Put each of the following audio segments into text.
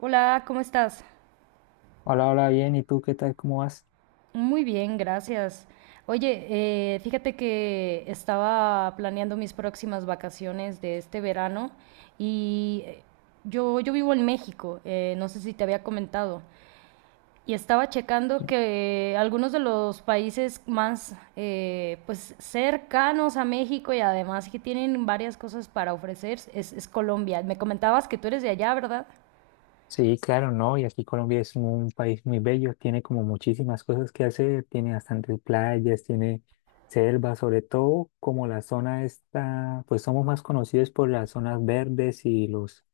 Hola, ¿cómo estás? Hola, hola, bien. ¿Y tú qué tal? ¿Cómo vas? Muy bien, gracias. Oye, fíjate que estaba planeando mis próximas vacaciones de este verano y yo vivo en México, no sé si te había comentado, y estaba checando Sí, que algunos de los países más pues cercanos a México y además que tienen varias cosas para ofrecer es Colombia. Me comentabas que tú eres de allá, ¿verdad? sí, claro, ¿no? Y aquí Colombia es un país muy bello, tiene como muchísimas cosas que hacer, tiene bastantes playas, tiene selva, sobre todo como la zona esta, pues somos más conocidos por las zonas verdes y los,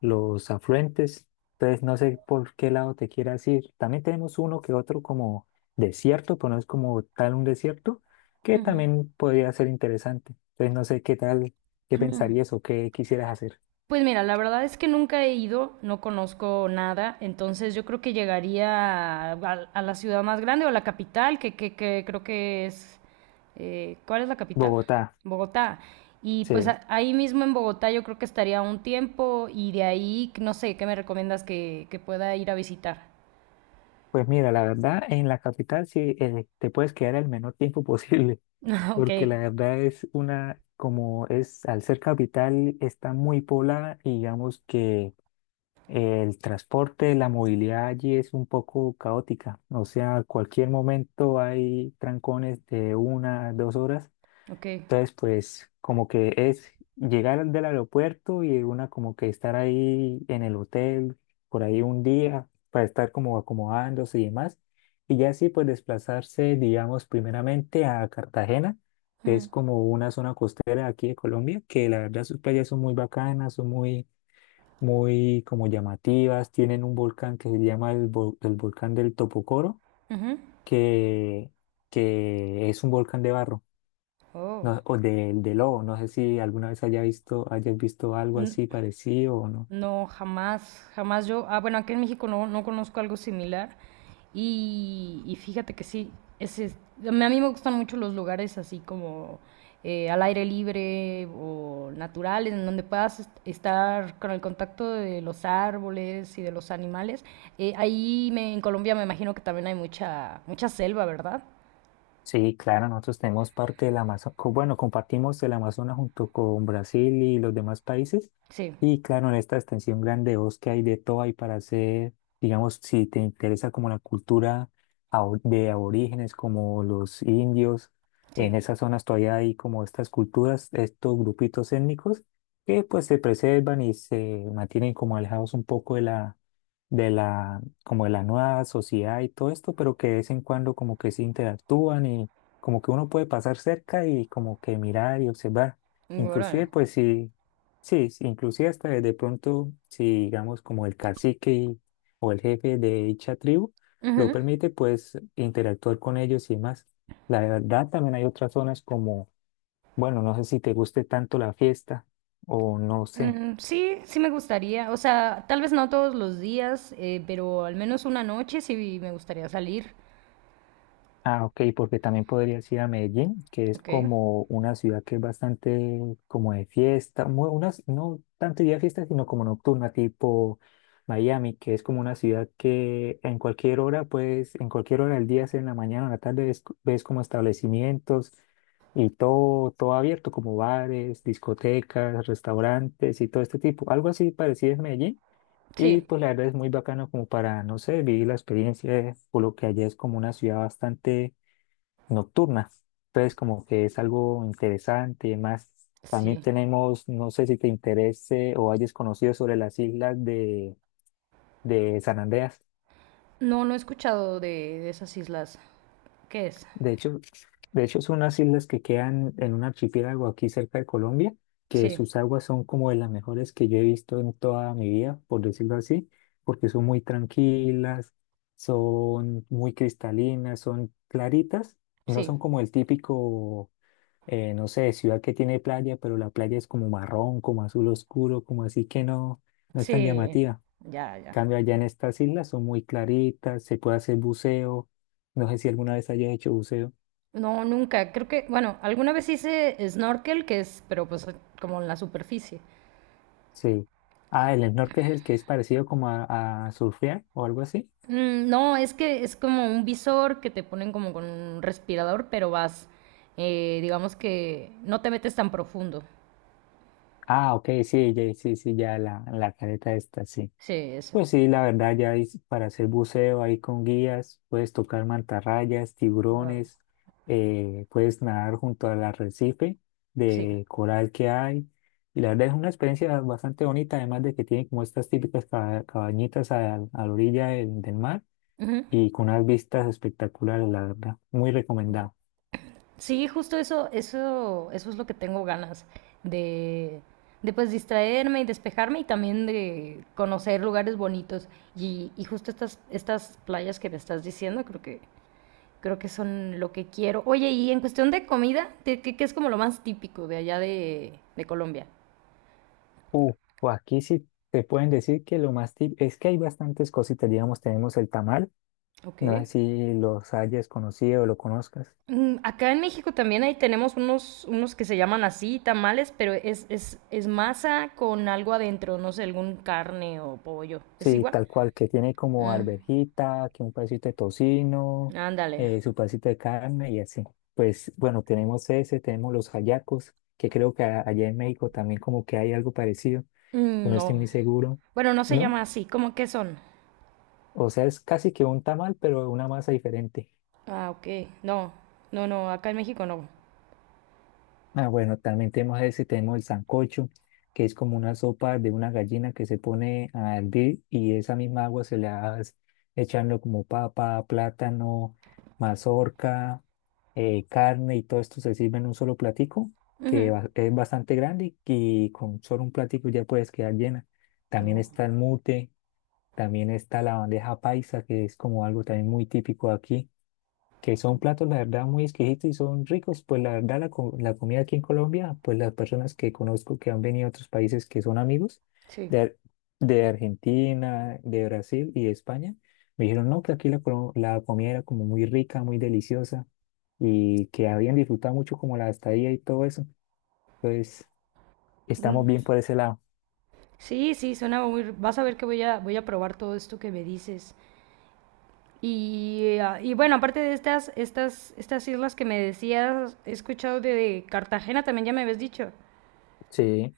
los afluentes. Entonces, no sé por qué lado te quieras ir. También tenemos uno que otro como desierto, pero no es como tal un desierto, que Ujú. también podría ser interesante. Entonces, no sé qué tal, qué pensarías o qué quisieras hacer. Pues mira, la verdad es que nunca he ido, no conozco nada, entonces yo creo que llegaría a la ciudad más grande o a la capital, que creo que es... ¿cuál es la capital? Bogotá, Bogotá. Y pues sí. Ahí mismo en Bogotá yo creo que estaría un tiempo y de ahí, no sé, ¿qué me recomiendas que pueda ir a visitar? Pues mira, la verdad, en la capital sí te puedes quedar el menor tiempo posible, Ok, porque la verdad es una, como es, al ser capital, está muy poblada y digamos que el transporte, la movilidad allí es un poco caótica. O sea, cualquier momento hay trancones de 1, 2 horas. ok. Entonces, pues como que es llegar del aeropuerto y una como que estar ahí en el hotel por ahí un día para estar como acomodándose y demás. Y ya así pues desplazarse, digamos, primeramente a Cartagena, que Ujú, es como una zona costera aquí de Colombia, que la verdad sus playas son muy bacanas, son muy, muy como llamativas, tienen un volcán que se llama el volcán del Topocoro, ujú. que, que es un volcán de barro, no- Oh. o de, de lobo. No sé si alguna vez haya visto, hayas visto algo así parecido o no. No, jamás, jamás yo. Ah, bueno, aquí en México no, no conozco algo similar. Y fíjate que sí, ese es- a mí me gustan mucho los lugares así como al aire libre o naturales, en donde puedas estar con el contacto de los árboles y de los animales. Ahí en Colombia me imagino que también hay mucha, mucha selva, ¿verdad? Sí, claro, nosotros tenemos parte del Amazonas, bueno, compartimos el Amazonas junto con Brasil y los demás países. Sí, Y claro, en esta extensión grande de bosque hay de todo, hay para hacer, digamos, si te interesa como la cultura de aborígenes, como los indios, en sí. esas zonas todavía hay como estas culturas, estos grupitos étnicos que pues se preservan y se mantienen como alejados un poco de la nueva sociedad y todo esto, pero que de vez en cuando como que se interactúan y como que uno puede pasar cerca y como que mirar y observar. Órale. Inclusive, pues sí, sí, sí, inclusive hasta de pronto, si digamos como el cacique o el jefe de dicha tribu lo permite, pues interactuar con ellos y más. La verdad, también hay otras zonas como, bueno, no sé si te guste tanto la fiesta o no sé. Mm, sí, sí me gustaría. O sea, tal vez no todos los días, pero al menos una noche sí me gustaría salir. Ah, ok, porque también podrías ir a Medellín, que es Ok. como una ciudad que es bastante como de fiesta, muy, unas, no tanto día de fiesta, sino como nocturna, tipo Miami, que es como una ciudad que en cualquier hora, pues en cualquier hora del día, sea en la mañana o en la tarde, ves, ves como establecimientos y todo, todo abierto, como bares, discotecas, restaurantes y todo este tipo. Algo así parecido es Medellín. Sí, Y pues la verdad es muy bacano como para, no sé, vivir la experiencia, por lo que allá es como una ciudad bastante nocturna. Entonces, como que es algo interesante y demás. También sí. tenemos, no sé si te interese o hayas conocido sobre las islas de San Andreas. No, no he escuchado de esas islas. ¿Qué es? De hecho, de hecho, son unas islas que quedan en un archipiélago aquí cerca de Colombia, que Sí, sus aguas son como de las mejores que yo he visto en toda mi vida, por decirlo así, porque son muy tranquilas, son muy cristalinas, son claritas, no sí, son como el típico no sé, ciudad que tiene playa, pero la playa es como marrón, como azul oscuro, como así que no, no es tan sí. llamativa. Ya, ya. Cambio, allá en estas islas son muy claritas, se puede hacer buceo. No sé si alguna vez haya hecho buceo. No, nunca. Creo que, bueno, alguna vez hice snorkel, que es, pero pues como en la superficie. Sí. Ah, el snorkel es el que es parecido como a surfear o algo así. Mm, no, es que es como un visor que te ponen como con un respirador, pero vas, digamos que no te metes tan profundo. Ah, ok, sí, sí, sí, ya la careta esta, sí. Sí, eso. Pues sí, la verdad, para hacer buceo ahí con guías, puedes tocar mantarrayas, Wow. tiburones, puedes nadar junto al arrecife Sí. de coral que hay. Y la verdad es una experiencia bastante bonita, además de que tiene como estas típicas cabañitas a la orilla del mar Ujú. y con unas vistas espectaculares, la verdad, muy recomendado. Sí, justo eso, eso, eso es lo que tengo ganas de, de pues distraerme y despejarme y también de conocer lugares bonitos. Y justo estas, estas playas que me estás diciendo, creo que son lo que quiero. Oye, y en cuestión de comida, ¿qué es como lo más típico de allá de Colombia? Uh, o aquí sí te pueden decir que lo más tip es que hay bastantes cositas, digamos, tenemos el tamal, Ok. no sé si los hayas conocido o lo conozcas. Mm, acá en México también ahí tenemos unos, unos que se llaman así, tamales, pero es masa con algo adentro, no sé, algún carne o pollo. ¿Es Sí, igual? tal cual, que tiene como Mm, arvejita, que un pedacito de tocino, ándale. Su pedacito de carne y así. Pues bueno, tenemos ese, tenemos los hallacos, que creo que allá en México también como que hay algo parecido, Mm, no estoy no. muy seguro, Bueno, no se llama ¿no? así. ¿Cómo que son? O sea, es casi que un tamal, pero una masa diferente. Ah, ok. No, no, no, acá en México no. Ah, bueno, también tenemos ese, tenemos el sancocho, que es como una sopa de una gallina que se pone a hervir y esa misma agua se le va echando como papa, plátano, mazorca, carne y todo esto se sirve en un solo platico, que Ujú. Es bastante grande y con solo un platico ya puedes quedar llena. También No, está el mute, también está la bandeja paisa, que es como algo también muy típico aquí que son platos, la verdad, muy exquisitos y son ricos. Pues la verdad, la, la comida aquí en Colombia, pues las personas que conozco que han venido a otros países que son amigos sí. de, de Argentina, de Brasil y de España, me dijeron, no, que aquí la, la comida era como muy rica, muy deliciosa y que habían disfrutado mucho como la estadía y todo eso. Entonces, estamos Mm. bien por ese lado. Sí, sí, suena muy... Vas a ver que voy a probar todo esto que me dices. Y, ah, y bueno, aparte de estas, estas, estas islas que me decías, he escuchado de Cartagena también, ya me habías dicho. Sí,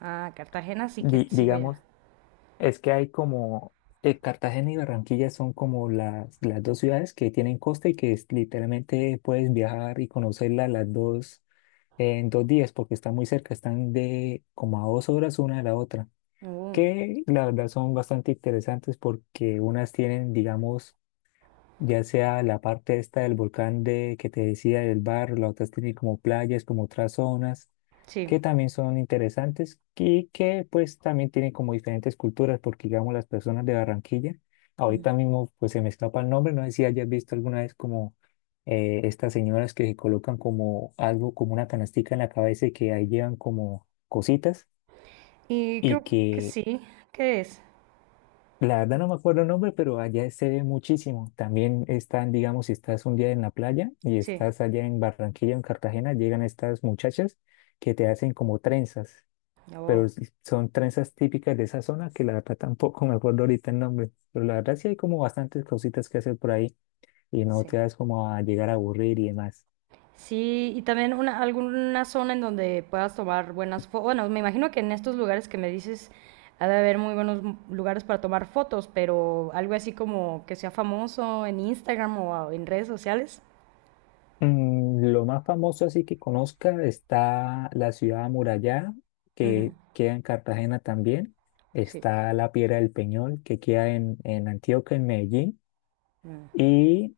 Ah, Cartagena sí que sí voy a. digamos. Es que hay como, Cartagena y Barranquilla son como las dos ciudades que tienen costa y que literalmente puedes viajar y conocerlas las dos en 2 días porque están muy cerca, están de como a 2 horas una de la otra, Uh, que la verdad son bastante interesantes porque unas tienen, digamos, ya sea la parte esta del volcán de, que te decía del barro, la otra tiene como playas, como otras zonas, sí. que también son interesantes y que pues también tienen como diferentes culturas, porque digamos las personas de Barranquilla, ahorita Mm. mismo pues se me escapa el nombre, no sé si hayas visto alguna vez como estas señoras que se colocan como algo, como una canastica en la cabeza y que ahí llevan como cositas Y y creo que que sí. ¿Qué es? la verdad no me acuerdo el nombre, pero allá se ve muchísimo. También están, digamos, si estás un día en la playa y Sí. estás allá en Barranquilla o en Cartagena, llegan estas muchachas que te hacen como trenzas, pero Oh, son trenzas típicas de esa zona que la verdad tampoco me acuerdo ahorita el nombre. Pero la verdad sí hay como bastantes cositas que hacer por ahí y no te sí. das como a llegar a aburrir y demás. Sí, y también una, alguna zona en donde puedas tomar buenas fotos. Bueno, me imagino que en estos lugares que me dices ha de haber muy buenos lugares para tomar fotos, pero algo así como que sea famoso en Instagram o en redes sociales. Lo más famoso así que conozca está la ciudad amurallada, que queda en Cartagena también. Sí. Está la Piedra del Peñol, que queda en Antioquia, en Medellín. Mm, ¿Y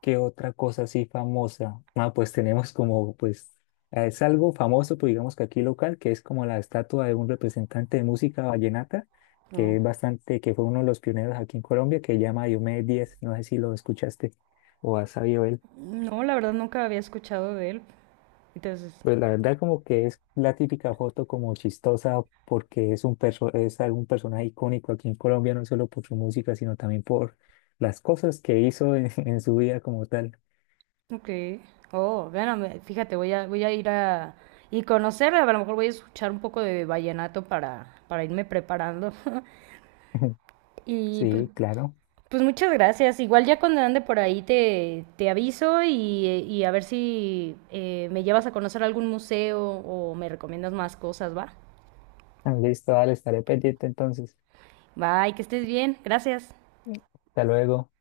qué otra cosa así famosa? Ah, pues tenemos como, pues, es algo famoso, pues digamos que aquí local, que es como la estatua de un representante de música vallenata, que no, es bastante, que fue uno de los pioneros aquí en Colombia, que se llama Diomedes Díaz. No sé si lo escuchaste o has sabido de él. no, la verdad nunca había escuchado de él. Entonces, Pues la verdad como que es la típica foto como chistosa porque es algún personaje icónico aquí en Colombia, no solo por su música, sino también por las cosas que hizo en, en su vida como tal. ok. Oh, bueno, fíjate, voy a ir a... Y conocer, a lo mejor voy a escuchar un poco de vallenato para irme preparando. Y pues, Sí, claro. pues muchas gracias. Igual ya cuando ande por ahí te, te aviso y a ver si me llevas a conocer algún museo o me recomiendas más cosas, ¿va? Ah, listo, dale, estaré pendiente entonces. Bye, que estés bien. Gracias. Hasta luego.